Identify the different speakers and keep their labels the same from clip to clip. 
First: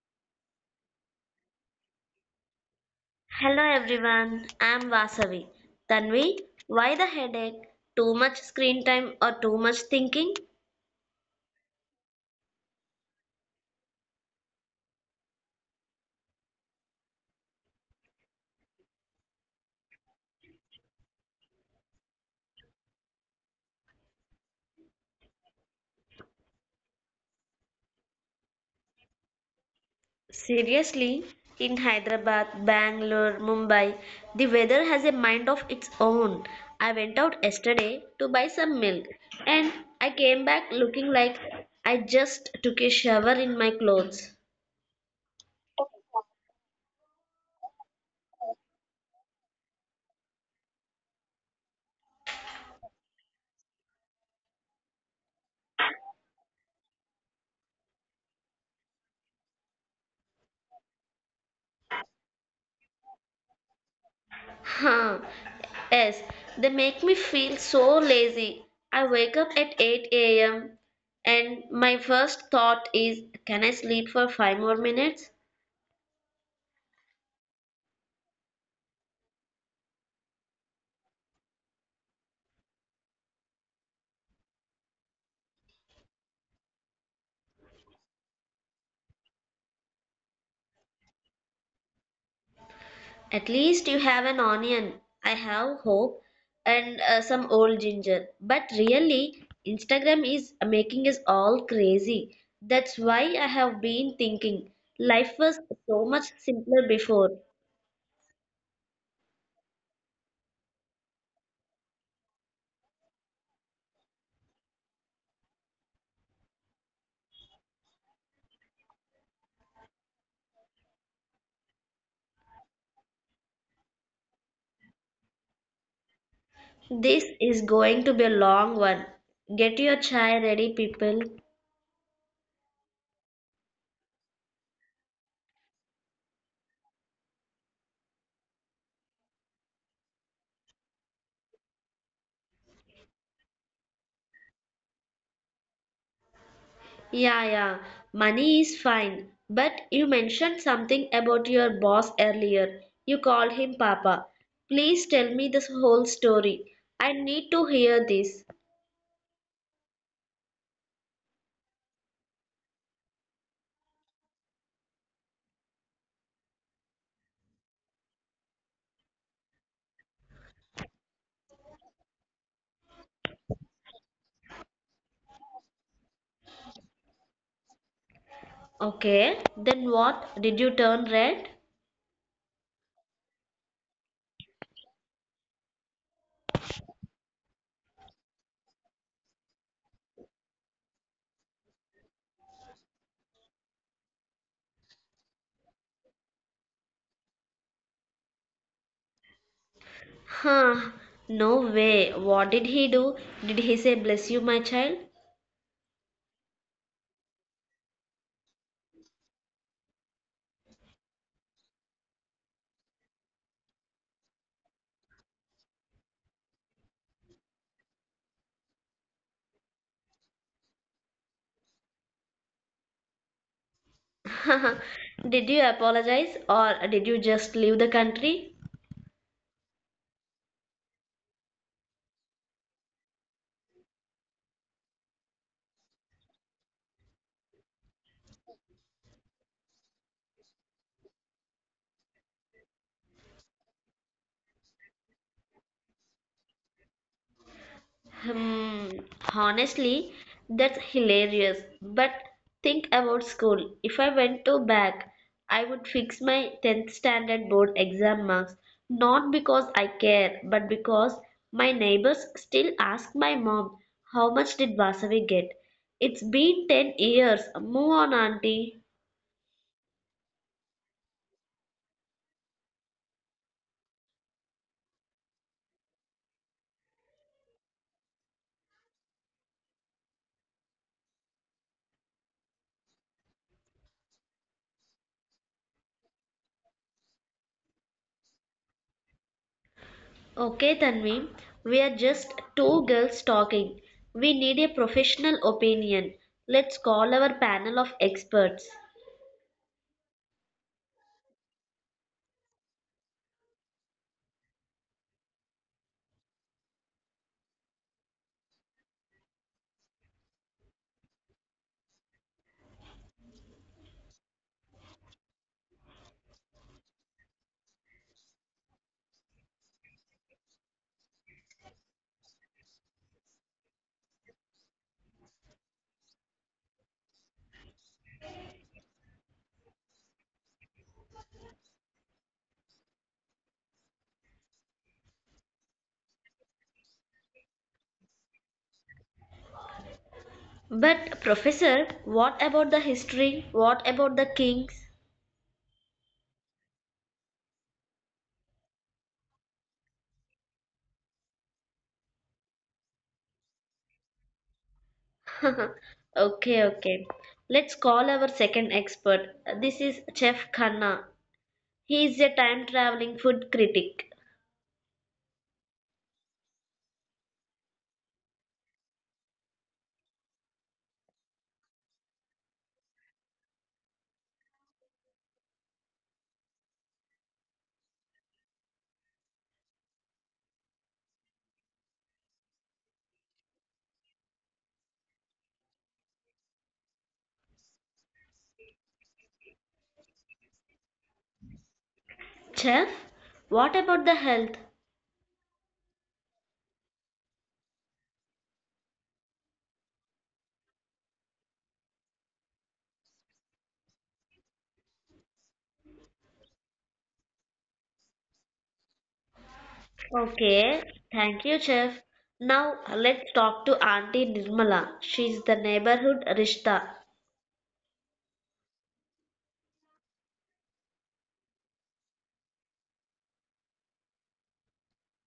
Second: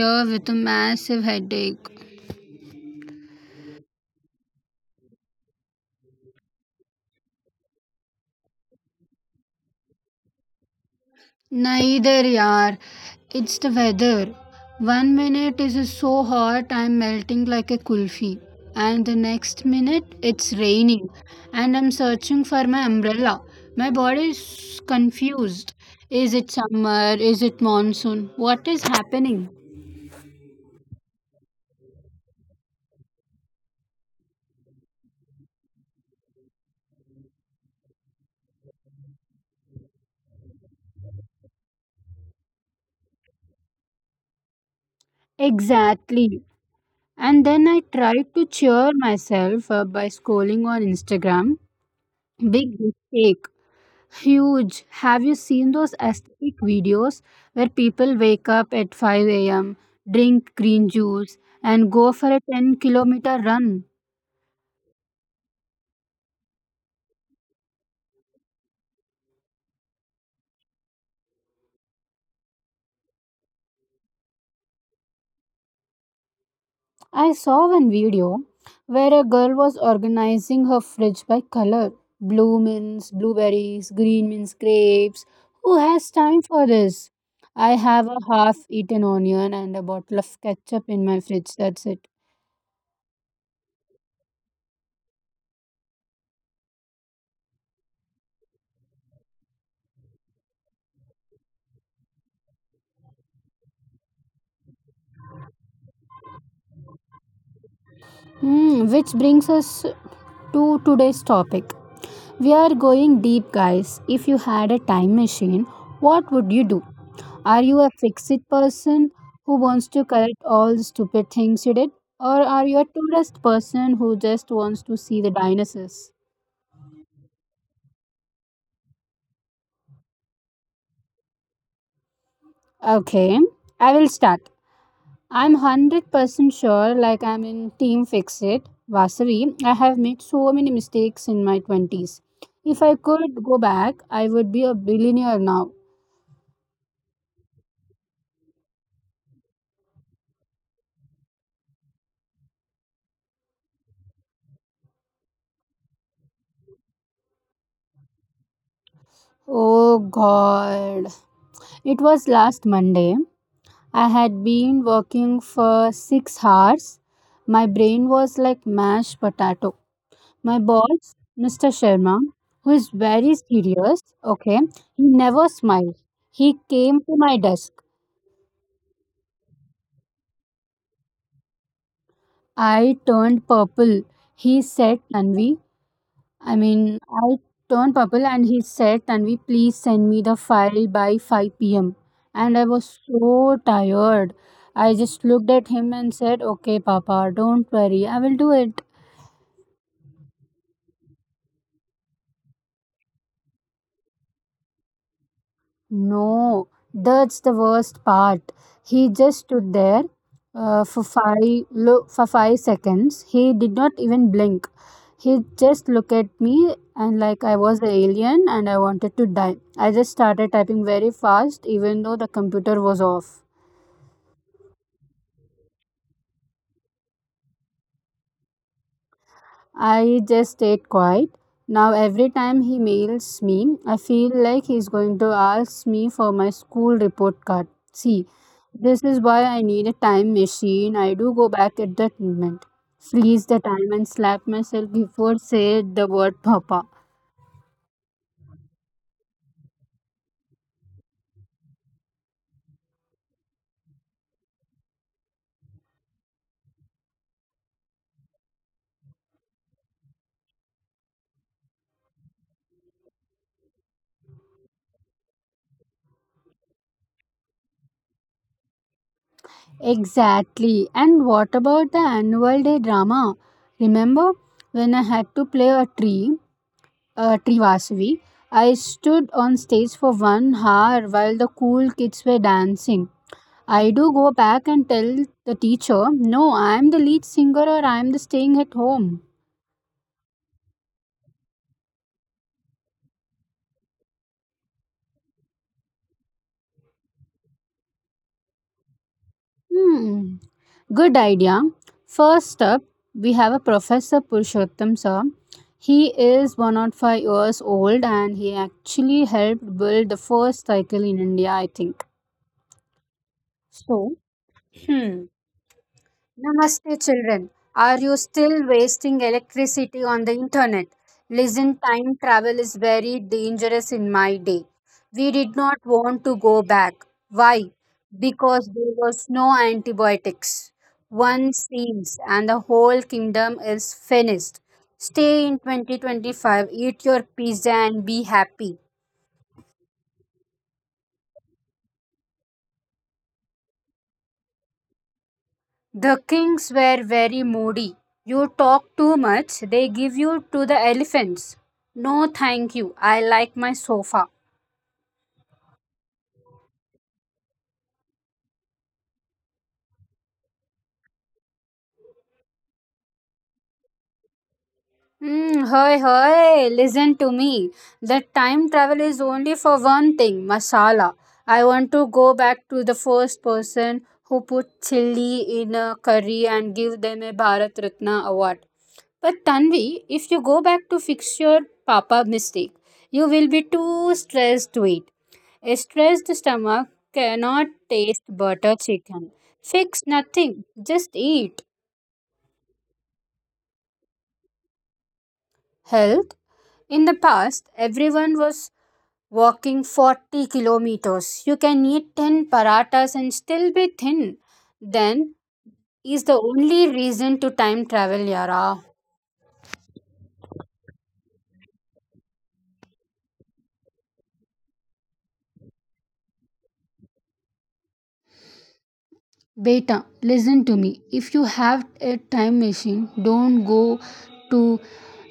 Speaker 1: here with a massive headache.
Speaker 2: Hello everyone, I'm Vasavi. Tanvi, why the headache? Too much screen time or too much thinking?
Speaker 1: Neither, yaar. It's the weather. One minute it is so hot I'm melting like a kulfi, and the next minute it's raining and I'm searching for my umbrella. My body is confused. Is it summer? Is it monsoon? What is happening?
Speaker 2: Seriously, in Hyderabad, Bangalore, Mumbai, the weather has a mind of its own. I went out yesterday to buy some milk and I came back looking like I just took a shower in my clothes.
Speaker 1: Exactly. And then I tried to cheer myself up by scrolling on Instagram. Big mistake. Huge. Have you seen those aesthetic videos where people wake up at 5 a.m., drink green juice, and go for a 10-kilometer run?
Speaker 2: Huh. Yes, they make me feel so lazy. I wake up at 8 a.m. and my first thought is, can I sleep for 5 more minutes?
Speaker 1: I saw one video where a girl was organizing her fridge by color. Blue means blueberries, green means grapes. Who has time for this? I have a half eaten onion and a bottle of ketchup in my fridge. That's it.
Speaker 2: At least you have an onion. I have hope and some old ginger. But really, Instagram is making us all crazy. That's why I have been thinking life was so much simpler before.
Speaker 1: Hmm, which brings us to today's topic. We are going deep, guys. If you had a time machine, what would you do? Are you a fix it person who wants to correct all the stupid things you did? Or are you a tourist person who just wants to see the dinosaurs?
Speaker 2: This is going to be a long one. Get your chai ready, people.
Speaker 1: Okay, I will start. I'm 100% sure, like I'm in Team Fix It, Vasavi. I have made so many mistakes in my 20s. If I could go back, I would be a billionaire now.
Speaker 2: Yeah, yeah, money is fine. But you mentioned something about your boss earlier. You called him Papa. Please tell me this whole story. I need to hear this.
Speaker 1: Oh god. It was last Monday. I had been working for 6 hours. My brain was like mashed potato. My boss, Mr. Sharma, who is very serious, okay, he never smiled. He came to my desk.
Speaker 2: Okay, then what? Did you turn red?
Speaker 1: I turned purple. He said, Tanvi, I turned purple and he said, Tanvi, please send me the file by 5 pm. And I was so tired. I just looked at him and said, Okay, Papa, don't worry, I will do it.
Speaker 2: Huh, no way. What did he do? Did he say, Bless you, my child?
Speaker 1: No, that's the worst part. He just stood there for for 5 seconds. He did not even blink. He just looked at me and like I was an alien, and I wanted to die. I just started typing very fast even though the computer was off.
Speaker 2: Did you apologize or did you just leave the country?
Speaker 1: I just stayed quiet. Now, every time he mails me, I feel like he's going to ask me for my school report card. See, this is why I need a time machine. I do go back at that moment, freeze the time, and slap myself before say the word papa.
Speaker 2: Hmm, honestly, that's hilarious. But think about school. If I went to back, I would fix my 10th standard board exam marks, not because I care, but because my neighbors still ask my mom, how much did Vasavi get? It's been 10 years. Move on, auntie.
Speaker 1: Exactly. And what about the annual day drama? Remember when I had to play a tree Trivasavi. I stood on stage for 1 hour while the cool kids were dancing. I do go back and tell the teacher, no, I am the lead singer or I am the staying at home.
Speaker 2: Okay, Tanvi, we are just two girls talking. We need a professional opinion. Let's call our panel of experts.
Speaker 1: Hmm, good idea. First up, we have a Professor Purushottam sir. He is 105 years old and he actually helped build the first cycle in India, I think. So, Namaste, children. Are you still wasting electricity on the internet? Listen, time travel is very dangerous in my day. We did not want to go back. Why? Because there was no antibiotics. One seems, and the whole kingdom is finished. Stay in 2025, eat your pizza, and be happy.
Speaker 2: But, Professor, what about the history? What about the kings?
Speaker 1: The kings were very moody. You talk too much, they give you to the elephants. No, thank you. I like my sofa.
Speaker 2: Okay, okay. Let's call our second expert. This is Chef Khanna. He is a time traveling food critic.
Speaker 1: Hey, hey, listen to me. That time travel is only for one thing, masala. I want to go back to the first person who put chili in a curry and give them a Bharat Ratna award. But Tanvi, if you go back to fix your papa mistake, you will be too stressed to eat. A stressed stomach cannot taste butter chicken. Fix nothing, just eat.
Speaker 2: Chef, what about the health?
Speaker 1: Health? In the past, everyone was walking 40 kilometers. You can eat 10 paratas and still be thin. Then is the only reason to time travel, Yara.
Speaker 2: Okay, thank you, Chef. Now let's talk to Auntie Nirmala. She's the neighborhood Rishta.
Speaker 1: Beta, listen to me. If you have a time machine, don't go to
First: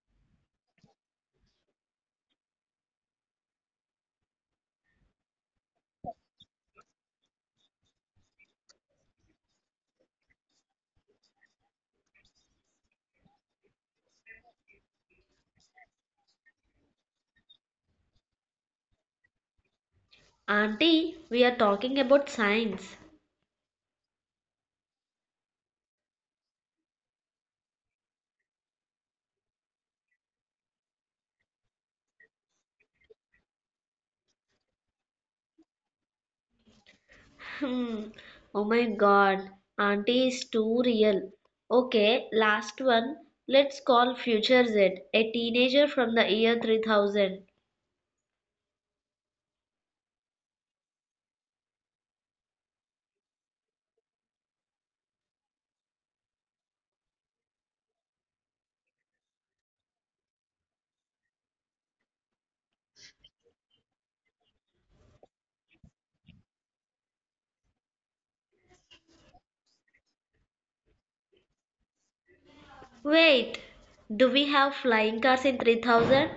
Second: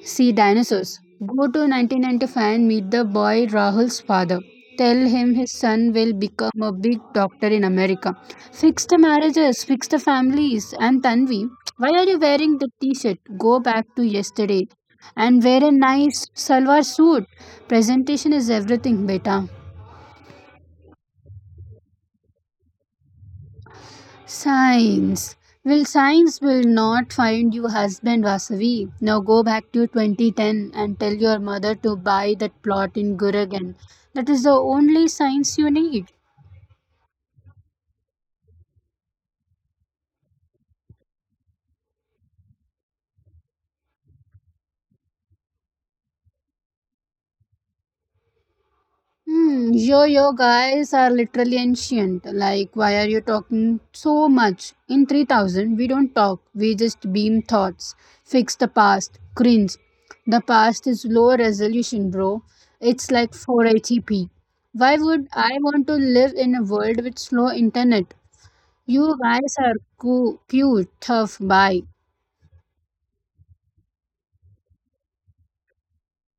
Speaker 1: see dinosaurs. Go to 1995 and meet the boy Rahul's father. Tell him his son will become a big doctor in America. Fix the marriages, fix the families. And Tanvi, why are you wearing the t shirt? Go back to yesterday and wear a nice salwar suit. Presentation is everything, beta.
Speaker 2: Auntie, we are talking about science.
Speaker 1: Science. Well, science will not find you husband, Vasavi. Now go back to 2010 and tell your mother to buy that plot in Guragan. That is the only science you need.
Speaker 2: Hmm. Oh my god, auntie is too real. Okay, last one. Let's call Future Z, a teenager from the year 3000.
Speaker 1: Hmm, yo yo guys are literally ancient. Like, why are you talking so much? In 3000, we don't talk, we just beam thoughts, fix the past, cringe. The past is low resolution, bro. It's like 480p. Why would I want to live in a world with slow internet? You guys are cute, tough, bye.
Speaker 2: Wait, do we have flying cars in 3000?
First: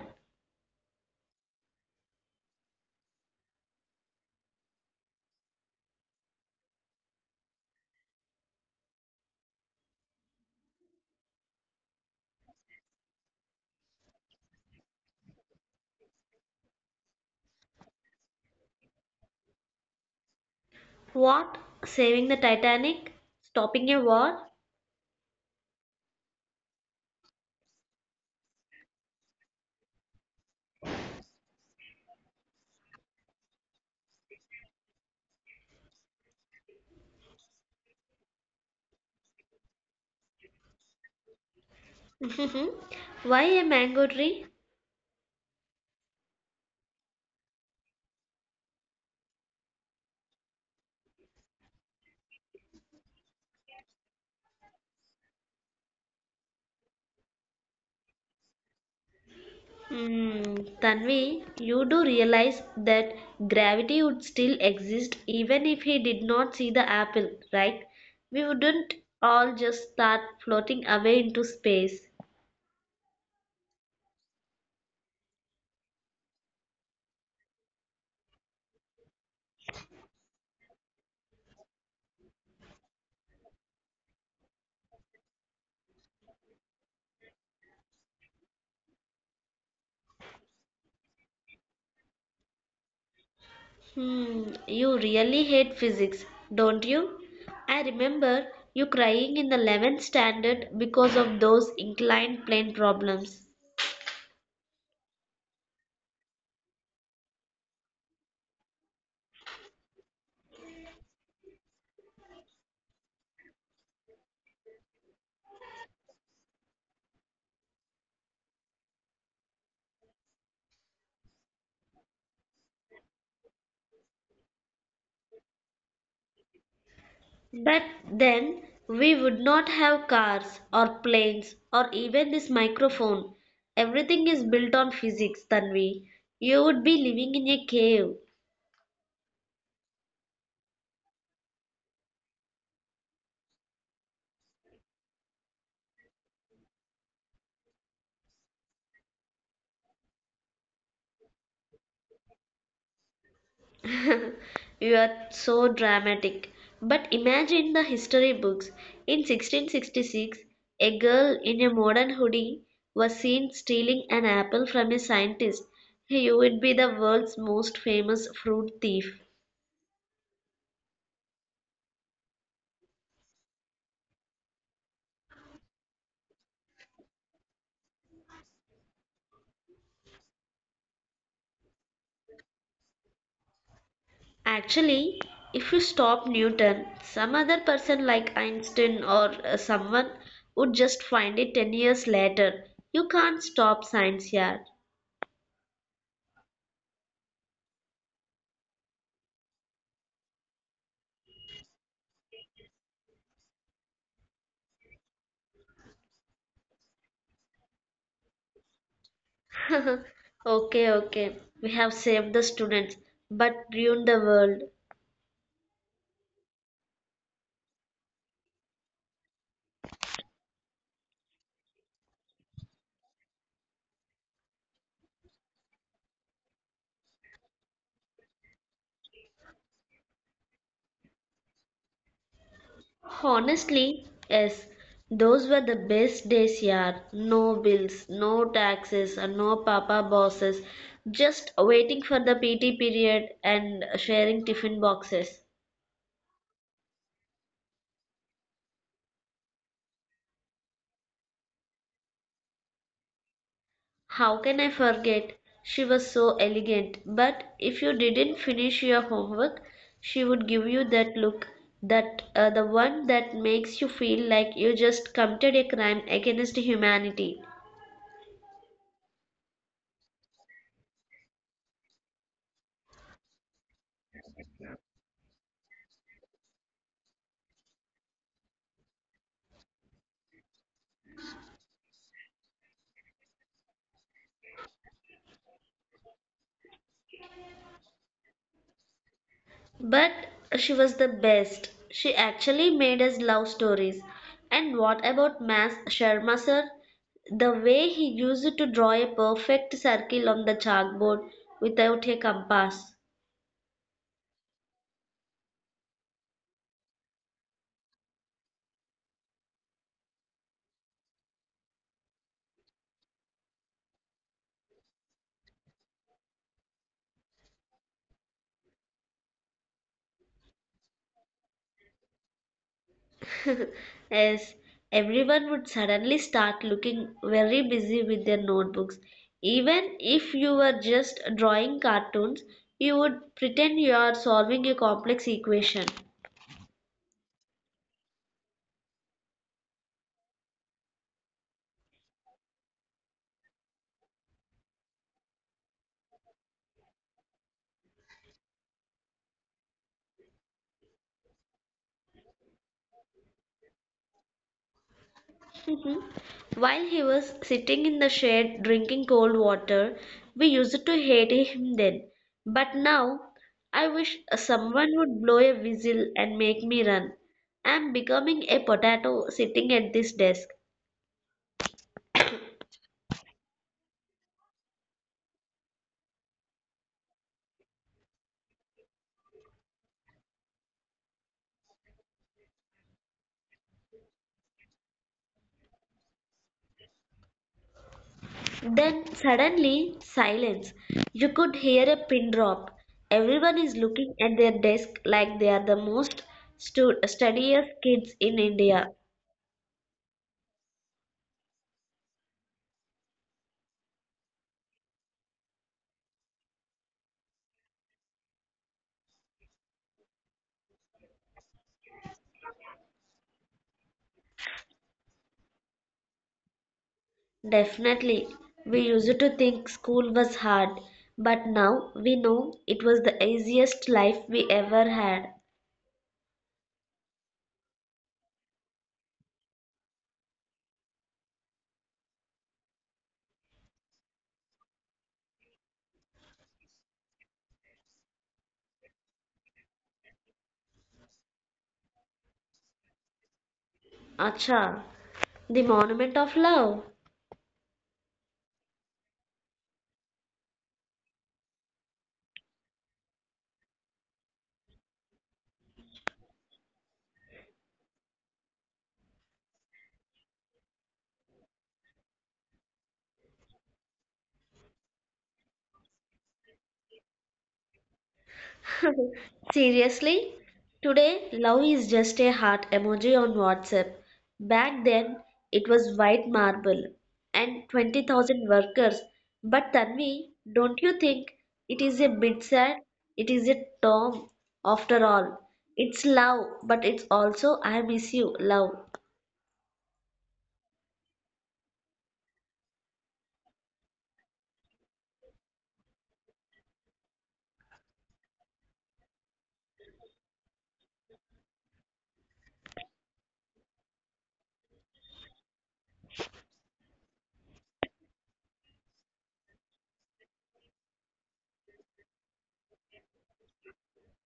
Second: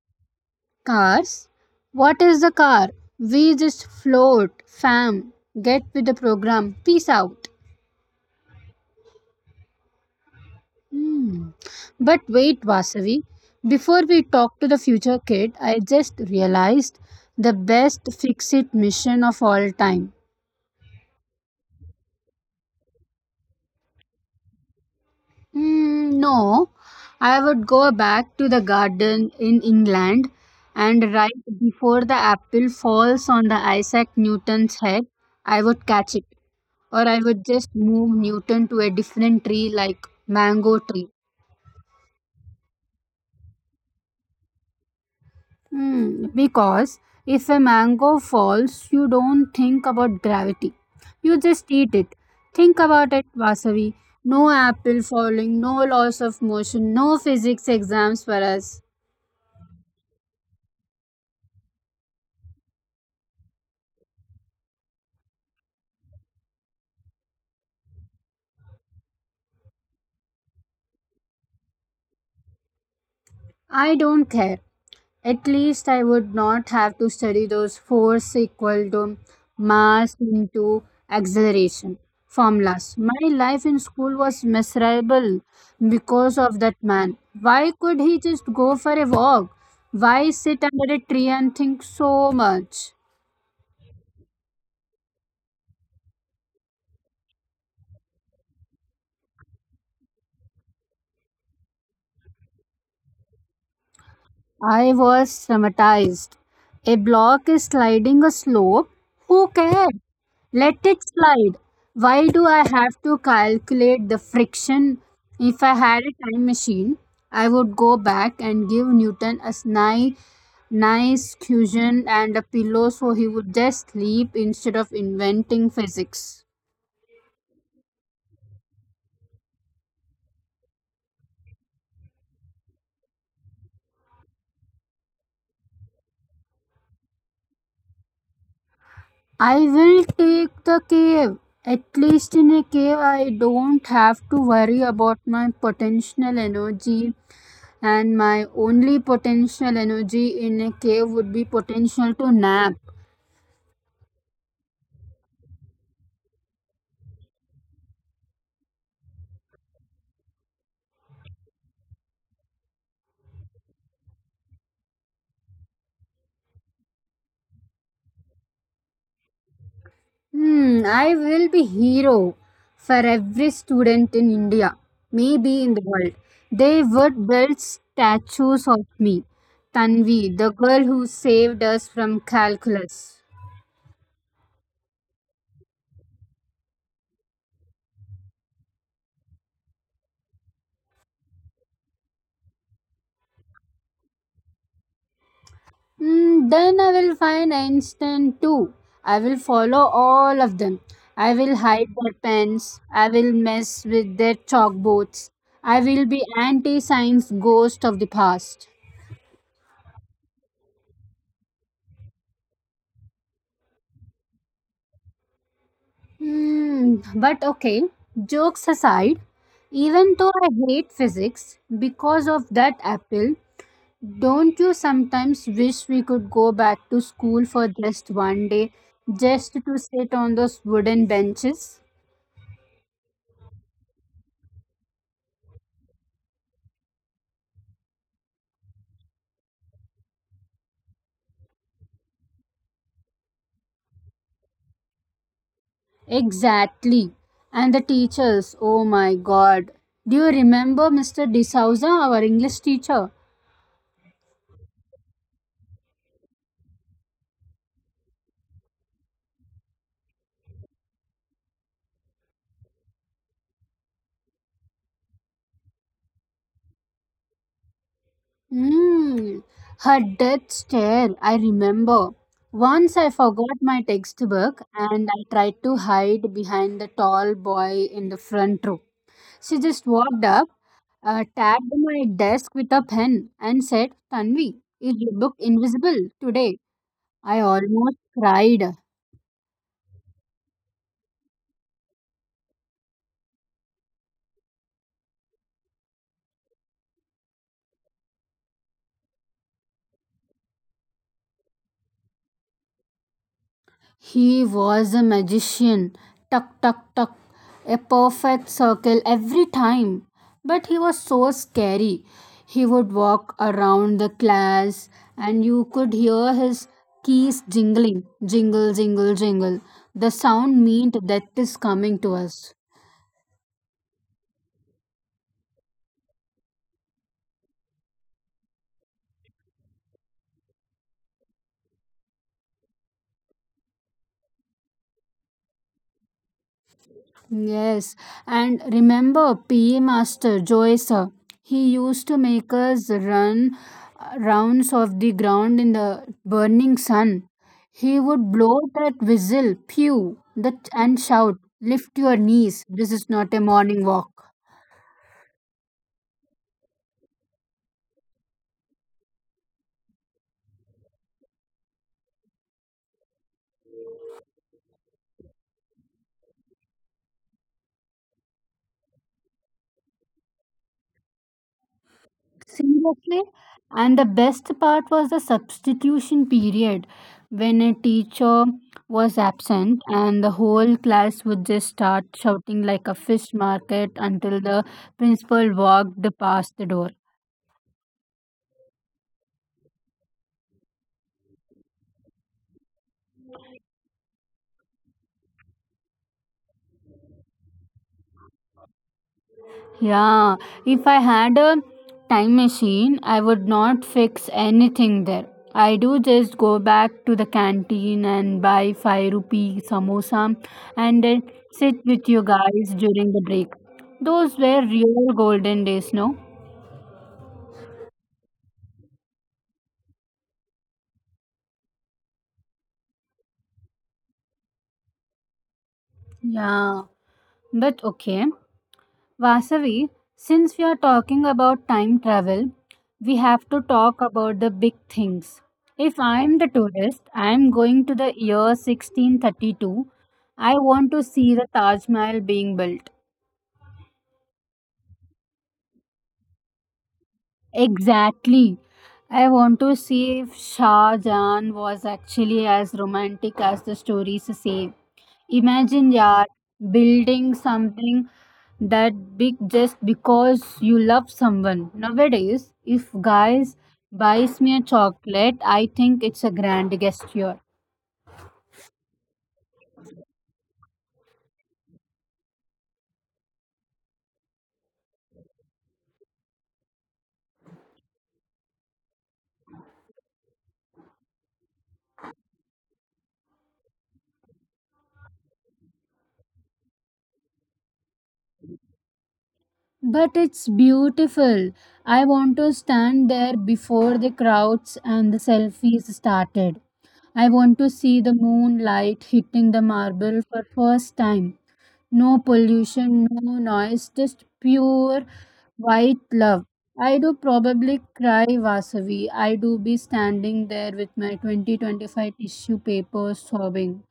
Speaker 1: Cars? What is the car? We just float, fam. Get with the program. Peace out. Hmm. But wait, Vasavi, before we talk to the future kid, I just realized the best fix it mission of all time.
Speaker 2: What? Saving the Titanic? Stopping a war?
Speaker 1: No, I would go back to the garden in England and right before the apple falls on the Isaac Newton's head, I would catch it. Or I would just move Newton to a different tree like mango tree.
Speaker 2: Why a mango tree?
Speaker 1: Hmm, because if a mango falls, you don't think about gravity. You just eat it. Think about it, Vasavi. No apple falling, no loss of motion, no physics exams for us.
Speaker 2: Mm, Tanvi, you do realize that gravity would still exist even if he did not see the apple, right? We wouldn't all just start floating away into space.
Speaker 1: I don't care. At least I would not have to study those force equal to mass into acceleration formulas. My life in school was miserable because of that man. Why could he just go for a walk? Why sit under a tree and think so much?
Speaker 2: Hmm, you really hate physics, don't you? I remember you crying in the 11th standard because of those inclined plane problems.
Speaker 1: I was traumatized. A block is sliding a slope. Who cares? Let it slide. Why do I have to calculate the friction? If I had a time machine, I would go back and give Newton a nice cushion and a pillow so he would just sleep instead of inventing physics.
Speaker 2: But then we would not have cars or planes or even this microphone. Everything is built on physics, Tanvi. You would be living in a cave.
Speaker 1: I will take the cave. At least in a cave, I don't have to worry about my potential energy, and my only potential energy in a cave would be potential to nap.
Speaker 2: You are so dramatic. But imagine the history books. In 1666, a girl in a modern hoodie was seen stealing an apple from a scientist. You would be the world's most famous fruit thief.
Speaker 1: Hmm, I will be hero for every student in India, maybe in the world. They would build statues of me, Tanvi, the girl who saved us from calculus.
Speaker 2: Actually, if you stop Newton, some other person like Einstein or someone would just find it 10 years later. You can't stop science yet.
Speaker 1: Then I will find Einstein too. I will follow all of them. I will hide their pens. I will mess with their chalkboards. I will be anti science ghost of the past.
Speaker 2: Okay, okay. We have saved the students but ruined the world.
Speaker 1: Hmm, but okay, jokes aside, even though I hate physics because of that apple, don't you sometimes wish we could go back to school for just one day, just to sit on those wooden benches?
Speaker 2: Honestly, yes. Those were the best days, yaar. No bills, no taxes, and no papa bosses. Just waiting for the PT period and sharing tiffin boxes.
Speaker 1: Exactly. And the teachers, oh my god. Do you remember Mr. D'Souza, our English teacher?
Speaker 2: How can I forget? She was so elegant, but if you didn't finish your homework, she would give you that look, that the one that makes you feel like you just committed a crime against humanity.
Speaker 1: Mm, Her death stare, I remember. Once I forgot my textbook and I tried to hide behind the tall boy in the front row. She just walked up, tapped my desk with a pen, and said, Tanvi, is your book invisible today? I almost cried.
Speaker 2: But she was the best. She actually made us love stories. And what about Mas Sharma sir? The way he used to draw a perfect circle on the chalkboard without a compass.
Speaker 1: He was a magician. Tuck, tuck, tuck. A perfect circle every time. But he was so scary. He would walk around the class and you could hear his keys jingling. Jingle, jingle, jingle. The sound meant death is coming to us.
Speaker 2: As everyone would suddenly start looking very busy with their notebooks. Even if you were just drawing cartoons, you would pretend you are solving a complex equation.
Speaker 1: Yes, and remember PE Master Joyce, he used to make us run rounds of the ground in the burning sun. He would blow that whistle, pew, that, and shout, Lift your knees, this is not a morning walk.
Speaker 2: While he was sitting in the shade drinking cold water, we used to hate him then. But now, I wish someone would blow a whistle and make me run. I am becoming a potato sitting at this desk.
Speaker 1: Seriously? And the best part was the substitution period when a teacher was absent and the whole class would just start shouting like a fish market until the principal walked past the door.
Speaker 2: Then suddenly, silence. You could hear a pin drop. Everyone is looking at their desk like they are the most studious kids in India.
Speaker 1: Yeah, if I had a time machine, I would not fix anything there. I do just go back to the canteen and buy 5 rupee samosa and then sit with you guys during the break. Those were real golden days, no?
Speaker 2: Definitely, we used to think school was hard, but now we know it was the easiest life we ever had.
Speaker 1: Yeah, but okay. Vasavi, since we are talking about time travel, we have to talk about the big things. If I am the tourist, I am going to the year 1632. I want to see the Taj Mahal being built.
Speaker 2: Acha, the monument of love.
Speaker 1: Exactly. I want to see if Shah Jahan was actually as romantic as the stories say. Imagine, yaar, building something that big just because you love someone. Nowadays, if guys buys me a chocolate, I think it's a grand gesture.
Speaker 2: Seriously? Today, love is just a heart emoji on WhatsApp. Back then, it was white marble and 20,000 workers. But Tanvi, don't you think it is a bit sad? It is a term, after all. It's love, but it's also I miss you, love.
Speaker 1: But it's beautiful. I want to stand there before the crowds and the selfies started. I want to see the moonlight hitting the marble for first time. No pollution, no noise, just pure white love. I do probably cry Vasavi. I do be standing there with my 2025 tissue paper sobbing.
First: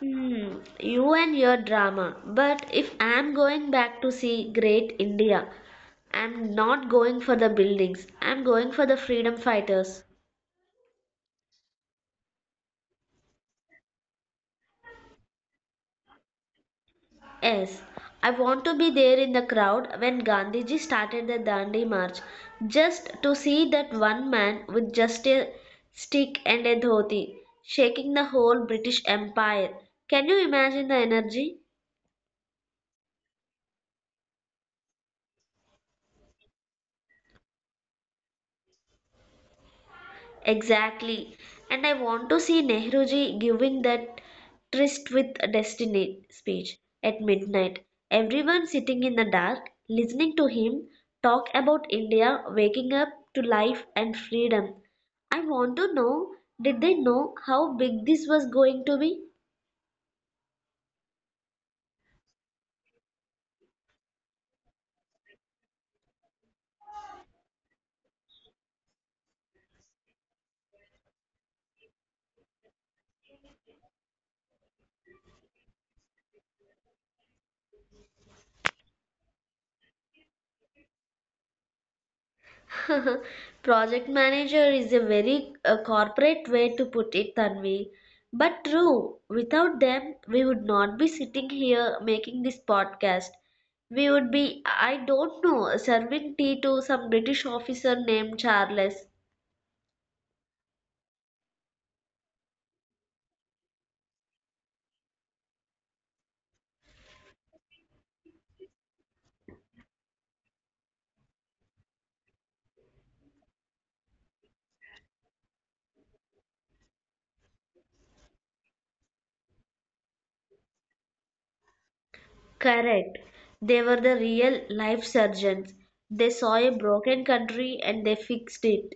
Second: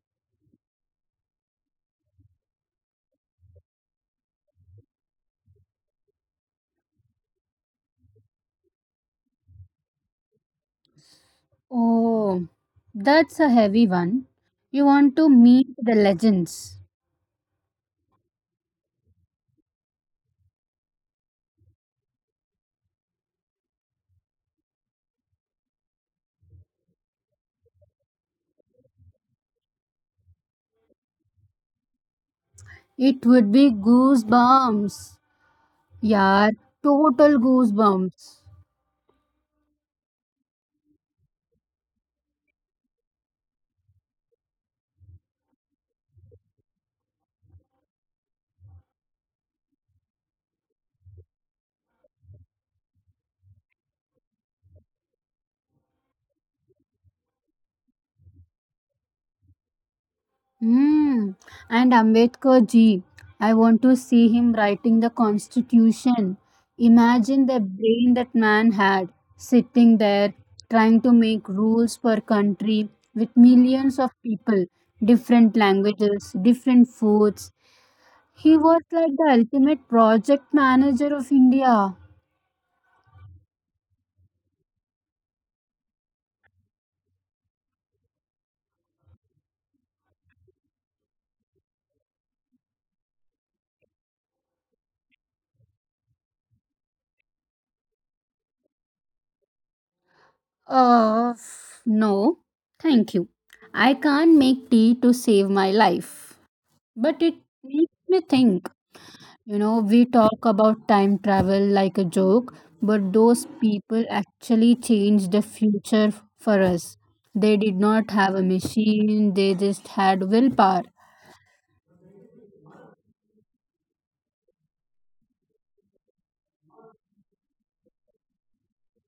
Speaker 2: Hmm, you and your drama. But if I'm going back to see great India, I'm not going for the buildings. I'm going for the freedom fighters.
Speaker 1: Oh, that's a heavy one. You want to meet the legends.
Speaker 2: Yes, I want to be there in the crowd when Gandhiji started the Dandi march, just to see that one man with just a stick and a dhoti shaking the whole British Empire. Can you imagine the energy?
Speaker 1: It would be goosebumps. Yeah, total goosebumps.
Speaker 2: Exactly. And I want to see Nehruji giving that tryst with destiny speech at midnight. Everyone sitting in the dark, listening to him talk about India waking up to life and freedom. I want to know, did they know how big this was going to be?
Speaker 1: Hmm. And Ambedkar ji, I want to see him writing the Constitution. Imagine the brain that man had, sitting there trying to make rules for country with millions of people, different languages, different foods. He was like the ultimate project manager of India.
Speaker 2: Project manager is a very corporate way to put it, Tanvi. But true, without them, we would not be sitting here making this podcast. We would be, I don't know, serving tea to some British officer named Charles.
Speaker 1: Uh, no, thank you. I can't make tea to save my life. But it makes me think. You know, we talk about time travel like a joke, but those people actually changed the future for us. They did not have a machine, they just had willpower.
Speaker 2: Correct. They were the real life surgeons. They saw a broken country and they fixed it.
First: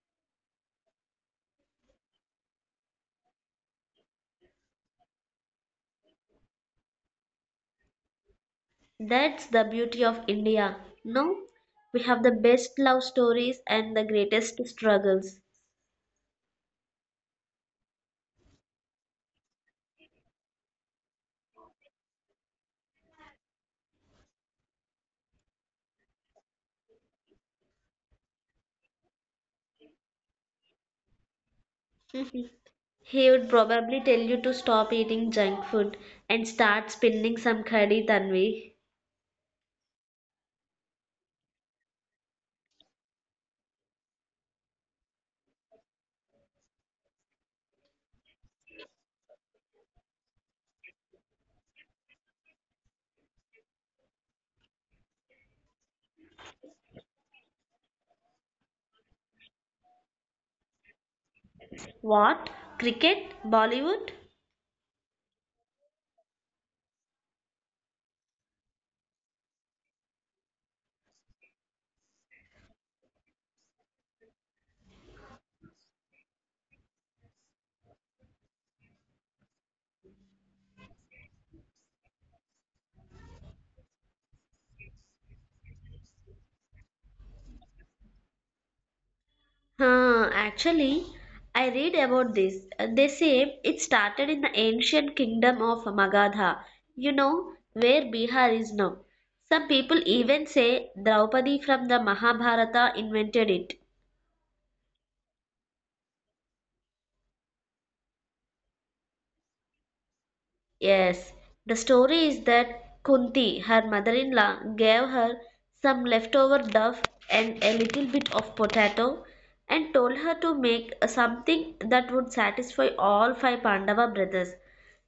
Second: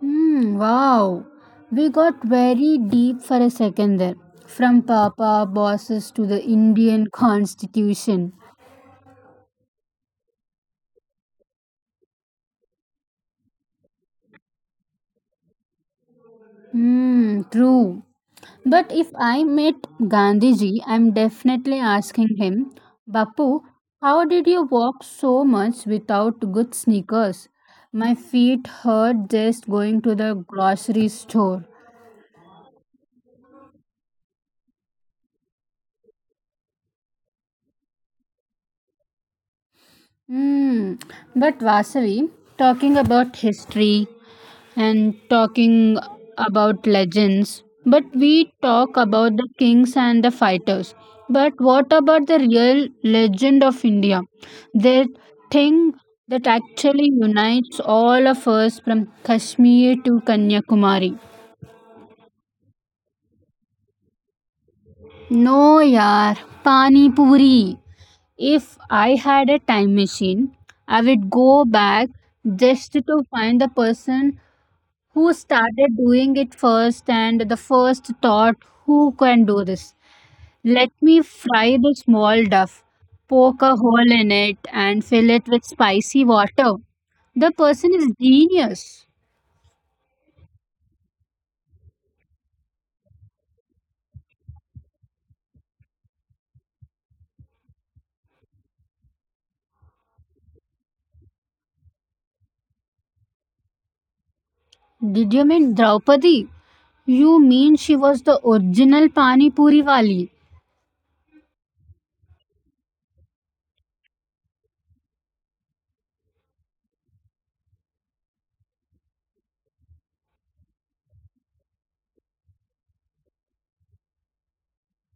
Speaker 1: Hmm, wow. We got very deep for a second there. From Papa bosses to the Indian Constitution.
Speaker 2: That's the beauty of India. No, we have the best love stories and the greatest struggles.
Speaker 1: Hmm, true. But if I met Gandhiji, I'm definitely asking him, Bapu, how did you walk so much without good sneakers? My feet hurt just going to the grocery store.
Speaker 2: He would probably tell you to stop eating junk food and start spinning some curry, Tanvi.
Speaker 1: Hmm. But Vasavi, talking about history, and talking about legends, but we talk about the kings and the fighters. But what about the real legend of India? The thing that actually unites all of us from Kashmir to Kanyakumari.
Speaker 2: What? Cricket? Bollywood?
Speaker 1: No, yaar, Pani Puri. If I had a time machine, I would go back just to find the person who started doing it first and the first thought who can do this, let me fry the small duff, poke a hole in it and fill it with spicy water. The person is genius.
Speaker 2: Huh, actually, I read about this. They say it started in the ancient kingdom of Magadha, you know, where Bihar is now. Some people even say Draupadi from the Mahabharata invented it.
Speaker 1: Did you mean Draupadi? You mean she was the original pani puri wali?
Speaker 2: Yes, the story is that Kunti, her mother in law, gave her some leftover dove and a little bit of potato and told her to make something that would satisfy all five Pandava brothers.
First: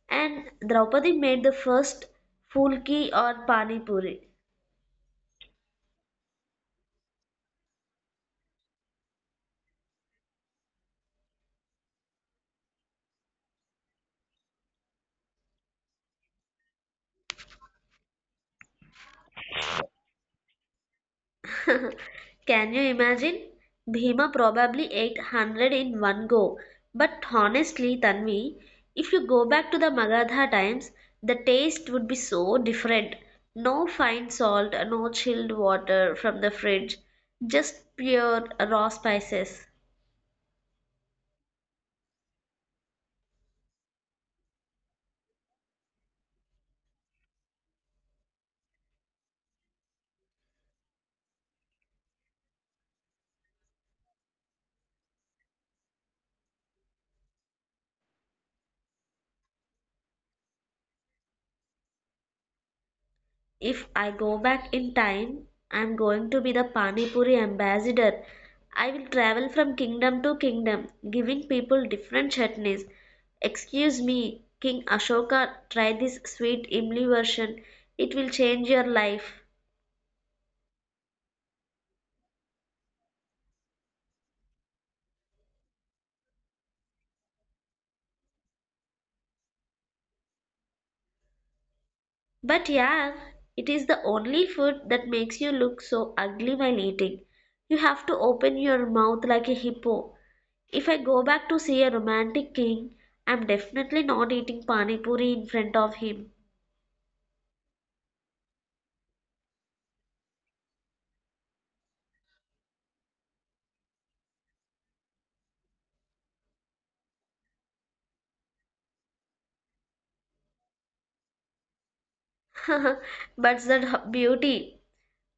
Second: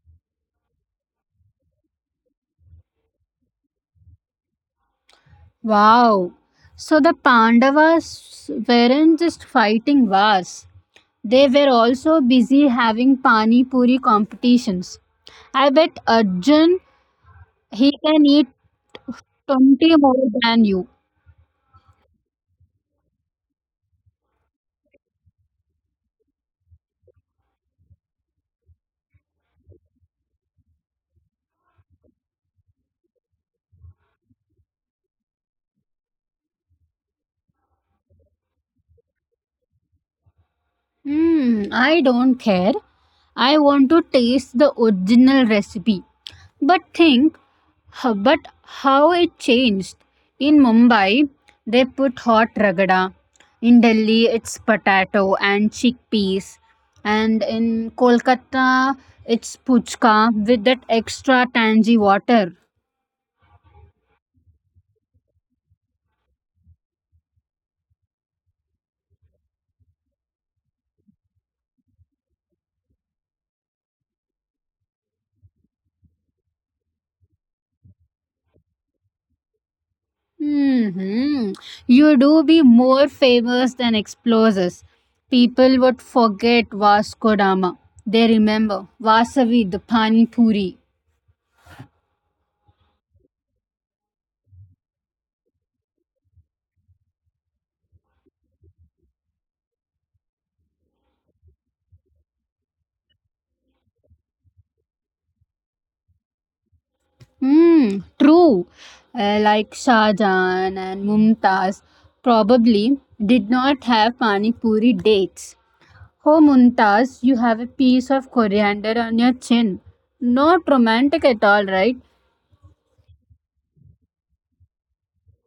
Speaker 2: And Draupadi made the first fulki or pani puri.
Speaker 1: Wow, so the Pandavas weren't just fighting wars. They were also busy having pani puri competitions. I bet Arjun he can eat 20 more than you.
Speaker 2: Can you imagine? Bhima probably ate 100 in one go. But honestly, Tanvi, if you go back to the Magadha times, the taste would be so different. No fine salt, no chilled water from the fridge, just pure raw spices.
Speaker 1: Hmm, I don't care. I want to taste the original recipe. But think, but how it changed. In Mumbai, they put hot ragada. In Delhi, it's potato and chickpeas. And in Kolkata, it's puchka with that extra tangy water.
Speaker 2: If I go back in time, I'm going to be the Pani Puri ambassador. I will travel from kingdom to kingdom, giving people different chutneys. Excuse me, King Ashoka, try this sweet Imli version. It will change your life.
Speaker 1: Hmm. You do be more famous than explorers. People would forget Vasco Dama. They remember Vasavi, the Pani Puri.
Speaker 2: But yeah, it is the only food that makes you look so ugly while eating. You have to open your mouth like a hippo. If I go back to see a romantic king, I'm definitely not eating pani puri in front of him.
Speaker 1: Hmm, true. Like Shah Jahan and Mumtaz probably did not have Pani Puri dates. Oh, Mumtaz, you have a piece of coriander on your chin. Not romantic at all, right?
Speaker 2: but the beauty,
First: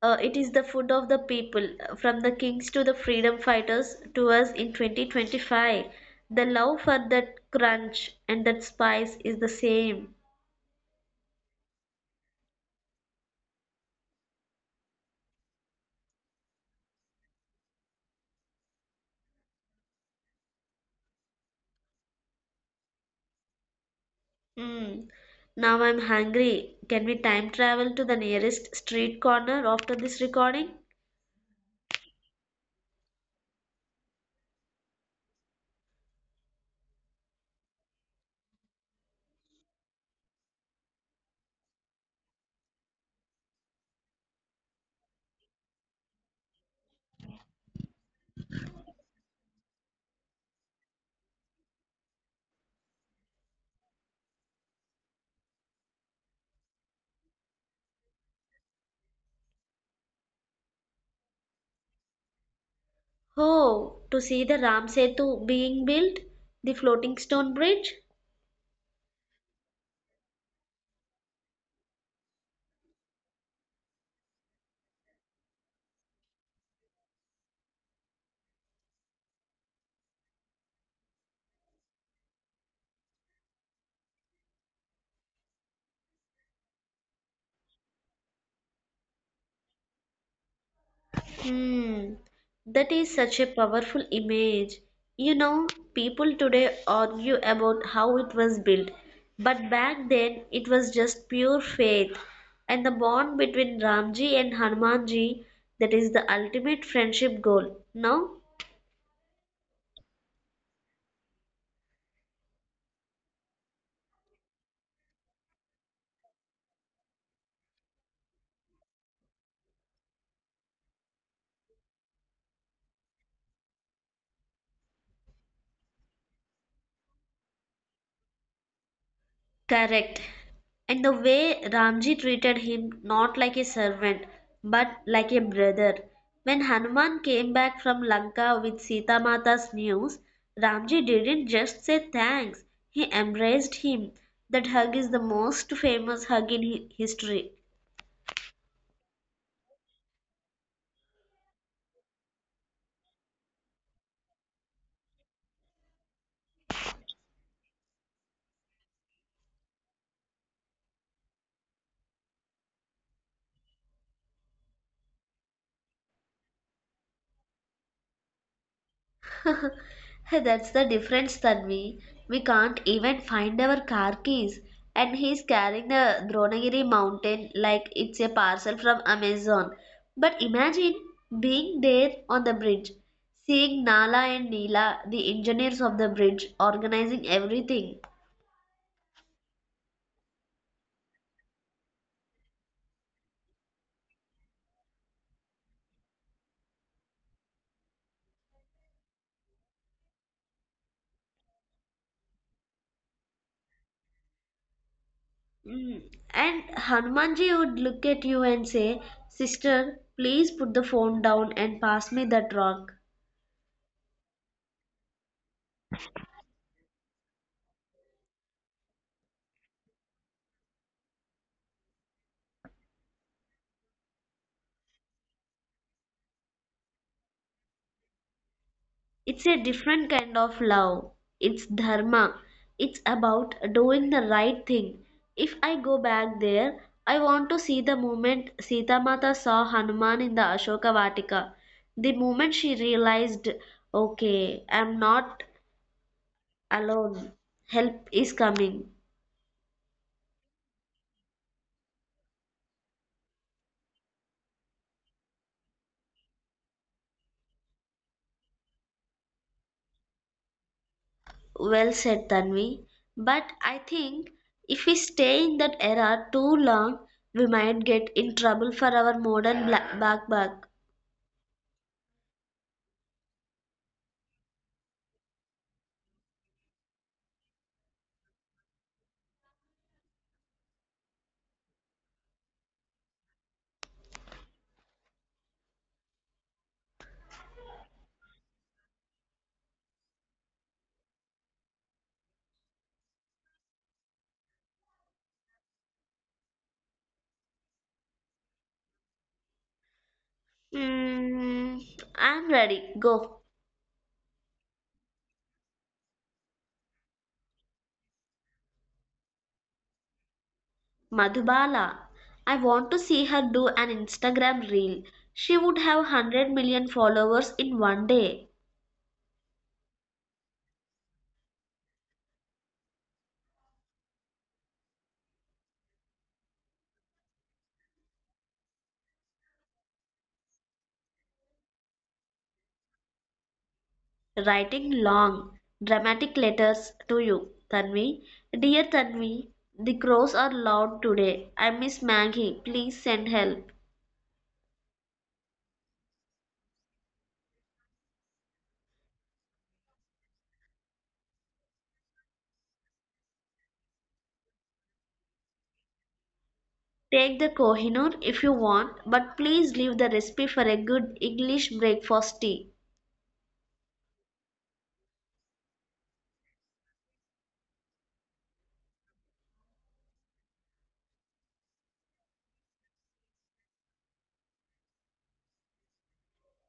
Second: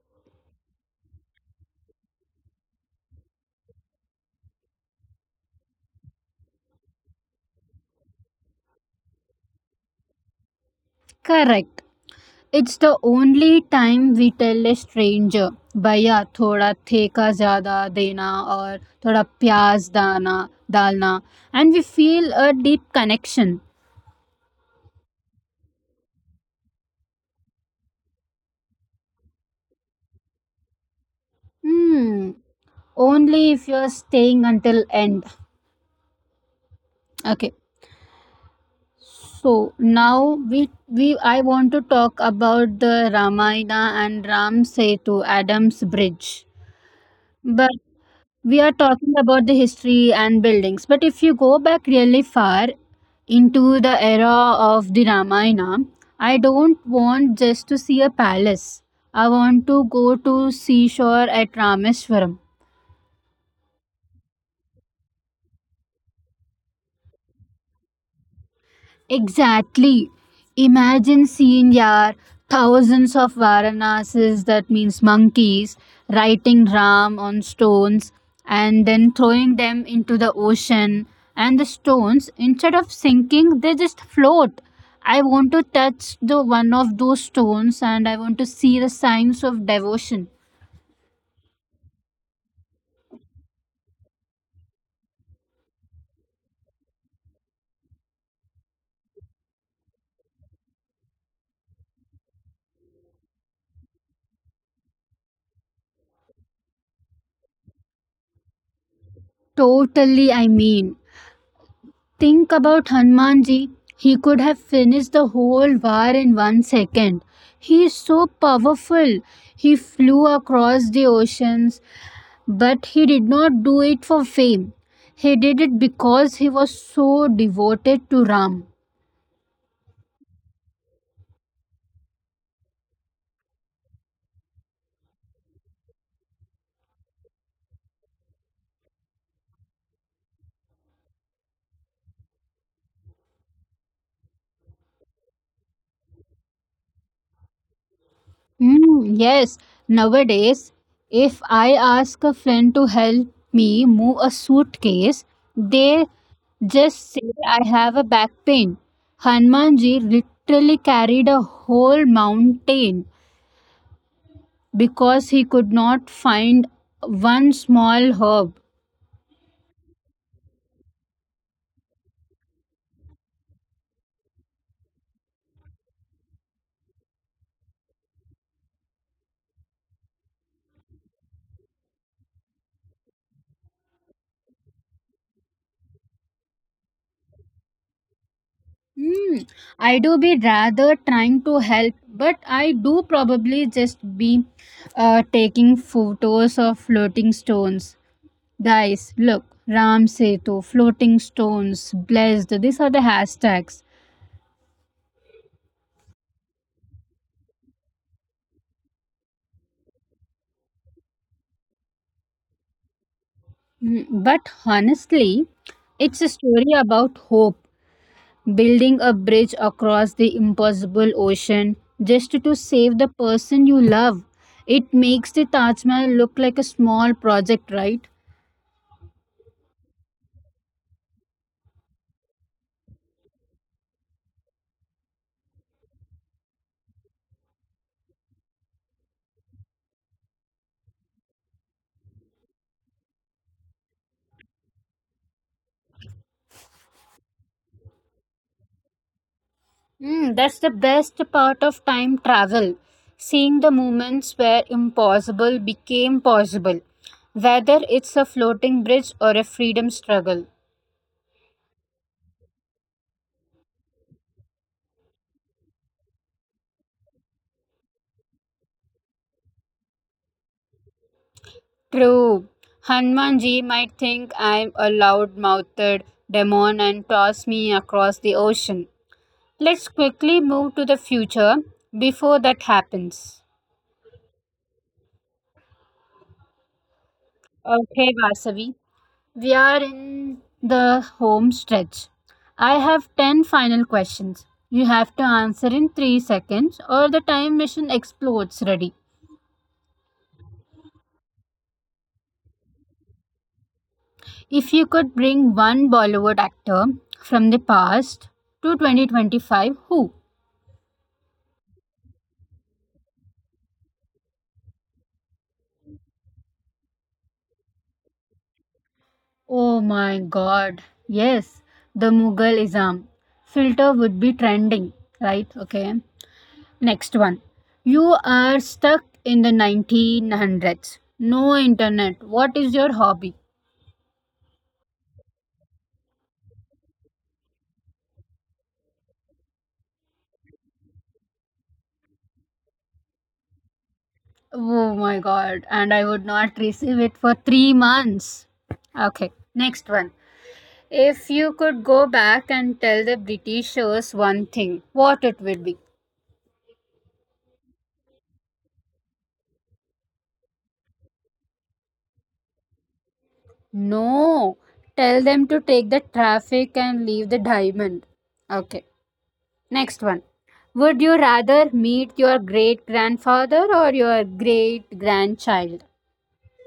Speaker 2: it is the food of the people, from the kings to the freedom fighters to us in 2025. The love for that crunch and that spice is the same.
Speaker 1: Correct. It's the only time we tell a stranger, भैया थोड़ा ठेका ज़्यादा देना और थोड़ा प्याज दाना डालना, and we feel a deep connection.
Speaker 2: Hmm. Now I'm hungry. Can we time travel to the nearest street corner after this recording?
Speaker 1: Hmm, only if you're staying until end. Okay, so now we I want to talk about the Ramayana and Ram Setu Adam's Bridge. But we are talking about the history and buildings, but if you go back really far into the era of the Ramayana, I don't want just to see a palace, I want to go to seashore at Rameswaram.
Speaker 2: Oh, to see the Ram Setu being built, the floating stone bridge?
Speaker 1: Exactly. Imagine seeing your thousands of Varanasis, that means monkeys, writing Ram on stones and then throwing them into the ocean. And the stones, instead of sinking, they just float. I want to touch the one of those stones and I want to see the signs of devotion.
Speaker 2: Hmm. That is such a powerful image. You know, people today argue about how it was built, but back then it was just pure faith. And the bond between Ramji and Hanumanji, that is the ultimate friendship goal. No?
Speaker 1: Totally, I mean. Think about Hanumanji. He could have finished the whole war in 1 second. He is so powerful. He flew across the oceans, but he did not do it for fame. He did it because he was so devoted to Ram.
Speaker 2: Correct. And the way Ramji treated him not like a servant but like a brother. When Hanuman came back from Lanka with Sita Mata's news, Ramji didn't just say thanks, he embraced him. That hug is the most famous hug in history.
Speaker 1: Mm, yes, nowadays, if I ask a friend to help me move a suitcase, they just say I have a back pain. Hanumanji literally carried a whole mountain because he could not find one small herb.
Speaker 2: Hey, that's the difference, Tanvi. We can't even find our car keys. And he's carrying the Dronagiri mountain like it's a parcel from Amazon. But imagine being there on the bridge, seeing Nala and Neela, the engineers of the bridge, organizing everything.
Speaker 1: Hmm. I do be rather trying to help, but I do probably just be taking photos of floating stones. Guys, look, Ram Setu, floating stones, blessed, these are the hashtags.
Speaker 2: Mm. And Hanumanji would look at you and say, sister, please put the phone down and pass me that rock.
Speaker 1: Mm, but honestly, it's a story about hope, building a bridge across the impossible ocean just to save the person you love. It makes the Taj Mahal look like a small project, right?
Speaker 2: It's a different kind of love. It's dharma. It's about doing the right thing. If I go back there, I want to see the moment Sita Mata saw Hanuman in the Ashoka Vatika. The moment she realized, okay, I'm not alone. Help is coming.
Speaker 1: Mm, that's the best part of time travel. Seeing the moments where impossible became possible, whether it's a floating bridge or a freedom struggle.
Speaker 2: Well said, Tanvi. But I think if we stay in that era too long, we might get in trouble for our modern black backpack.
Speaker 1: True. Hanumanji might think I'm a loud mouthed demon and toss me across the ocean. Let's quickly move to the future before that happens. Okay, Vasavi. We are in the home stretch. I have 10 final questions. You have to answer in 3 seconds or the time machine explodes, ready?
Speaker 2: Mm, I'm ready. Go.
Speaker 1: If you could bring one Bollywood actor from the past to 2025, who?
Speaker 2: Madhubala. I want to see her do an Instagram reel. She would have 100 million followers in one day.
Speaker 1: Oh my god. Yes, the Mughal Isam. Filter would be trending, right? Okay. Next one. You are stuck in the 1900s. No internet. What is your hobby?
Speaker 2: Writing long, dramatic letters to you, Tanvi. Dear Tanvi, the crows are loud today. I miss Maggie. Please send help.
Speaker 1: Oh my god. And I would not receive it for 3 months. Okay, next one. If you could go back and tell the Britishers one thing, what it would be?
Speaker 2: Take the Kohinoor if you want, but please leave the recipe for a good English breakfast tea.
Speaker 1: No. Tell them to take the traffic and leave the diamond. Okay, next one. Would you rather meet your great grandfather or your great grandchild?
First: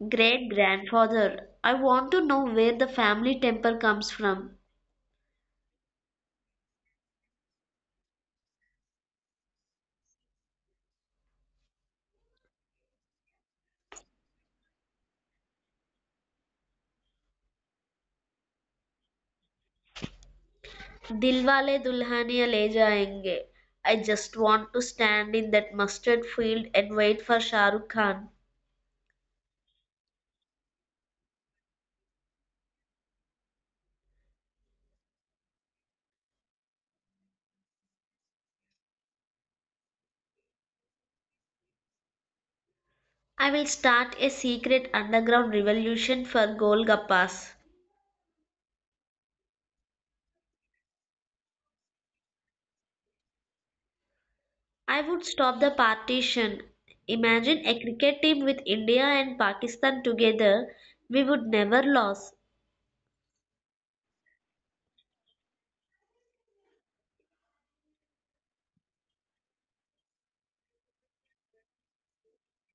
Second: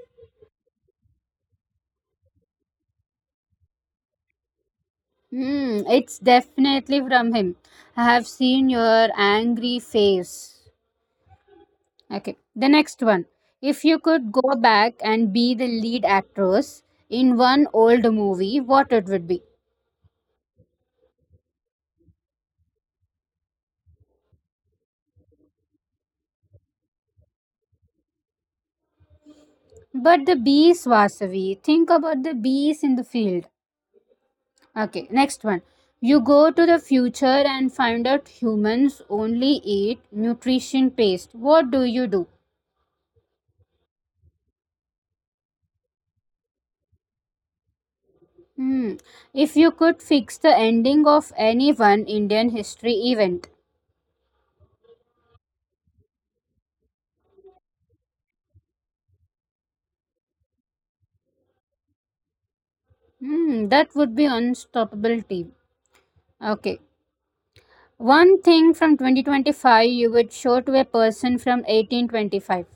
Speaker 2: Great-grandfather. I want to know where the family temper comes from.
Speaker 1: Hmm, it's definitely from him. I have seen your angry face. Okay, the next one. If you could go back and be the lead actress in one old movie, what it would be?
Speaker 2: Dilwale Dulhania Le Jayenge. I just want to stand in that mustard field and wait for Shah Rukh Khan.
Speaker 1: But the bees, Vasavi. Think about the bees in the field. Okay, next one. You go to the future and find out humans only eat nutrition paste. What do you do?
Speaker 2: I will start a secret underground revolution for Golgappas.
Speaker 1: Hmm. If you could fix the ending of any one Indian history event,
Speaker 2: I would stop the partition. Imagine a cricket team with India and Pakistan together. We would never lose.
Speaker 1: hmm, that would be unstoppable team. Okay, one thing from 2025 you would show to a person from 1825.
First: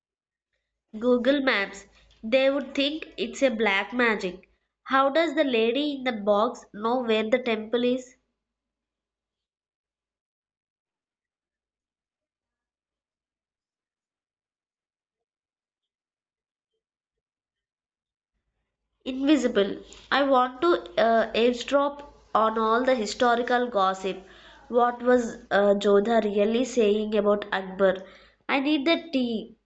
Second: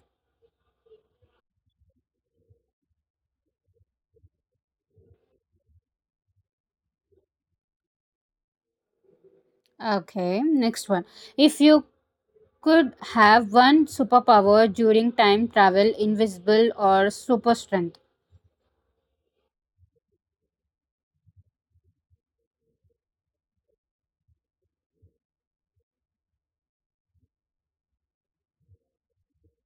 Speaker 2: Google Maps, they would think it's a black magic. How does the lady in the box know where the temple is?
Speaker 1: Okay, next one. If you could have one superpower during time travel, invisible or super strength.
Speaker 2: Invisible. I want to eavesdrop on all the historical gossip. What was Jodha really saying about Akbar? I need the tea.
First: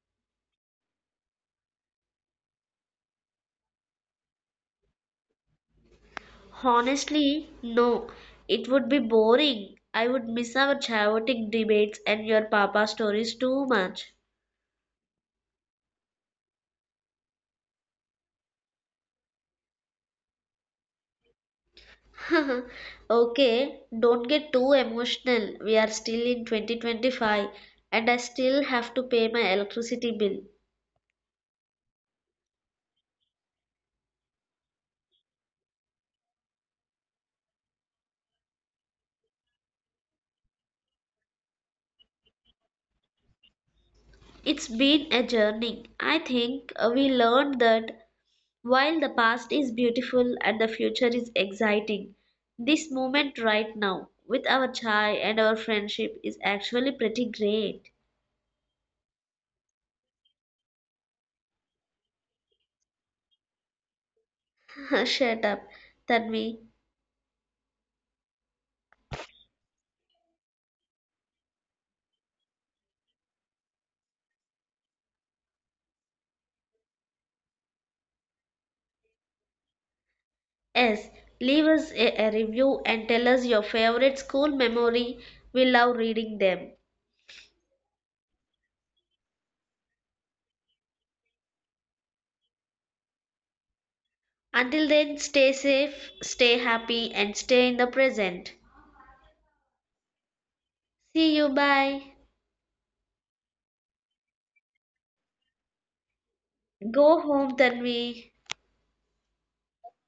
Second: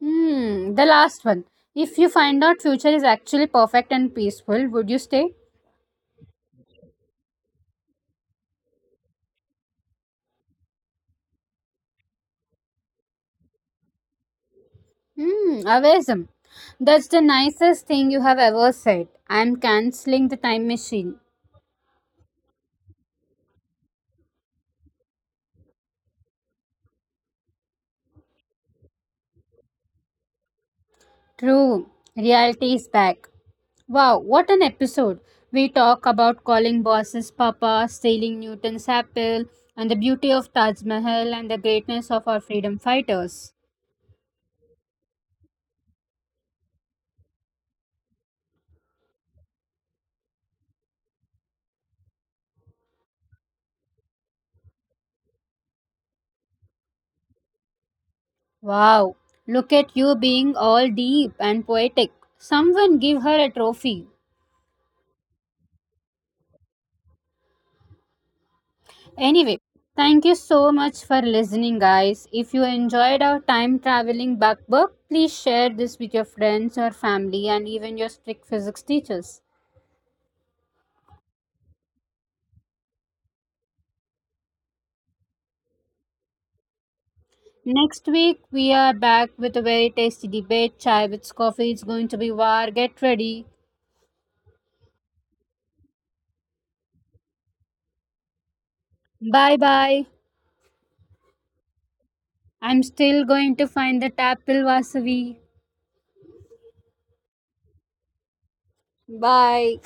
Speaker 1: Hmm, the last one. If you find out future is actually perfect and peaceful, would you stay?
Speaker 2: Honestly, no. It would be boring. I would miss our chaotic debates and your papa stories too much.
Speaker 1: Hmm, amazing. That's the nicest thing you have ever said. I'm cancelling the time machine.
Speaker 2: Okay, don't get too emotional. We are still in 2025 and I still have to pay my electricity bill.
Speaker 1: True, reality is back. Wow, what an episode! We talk about calling bosses Papa, stealing Newton's apple, and the beauty of Taj Mahal and the greatness of our freedom fighters.
Speaker 2: It's been a journey. I think we learned that while the past is beautiful and the future is exciting, this moment right now with our chai and our friendship is actually pretty great.
Speaker 1: Wow, look at you being all deep and poetic. Someone give her a trophy.
Speaker 2: Shut up, Tanvi.
Speaker 1: Anyway, thank you so much for listening, guys. If you enjoyed our time traveling backbook, please share this with your friends, your family, and even your strict physics teachers.
Speaker 2: Yes, leave us a review and tell us your favorite school memory. We love reading them.
Speaker 1: Next week, we are back with a very tasty debate. Chai with coffee is going to be war. Get ready.
Speaker 2: Until then, stay safe, stay happy, and stay in the present.
Speaker 1: Bye bye.
Speaker 2: See you. Bye.
Speaker 1: I'm still going to find the tapil wasavi.
Speaker 2: Go home, Tanvi.
Speaker 1: Bye.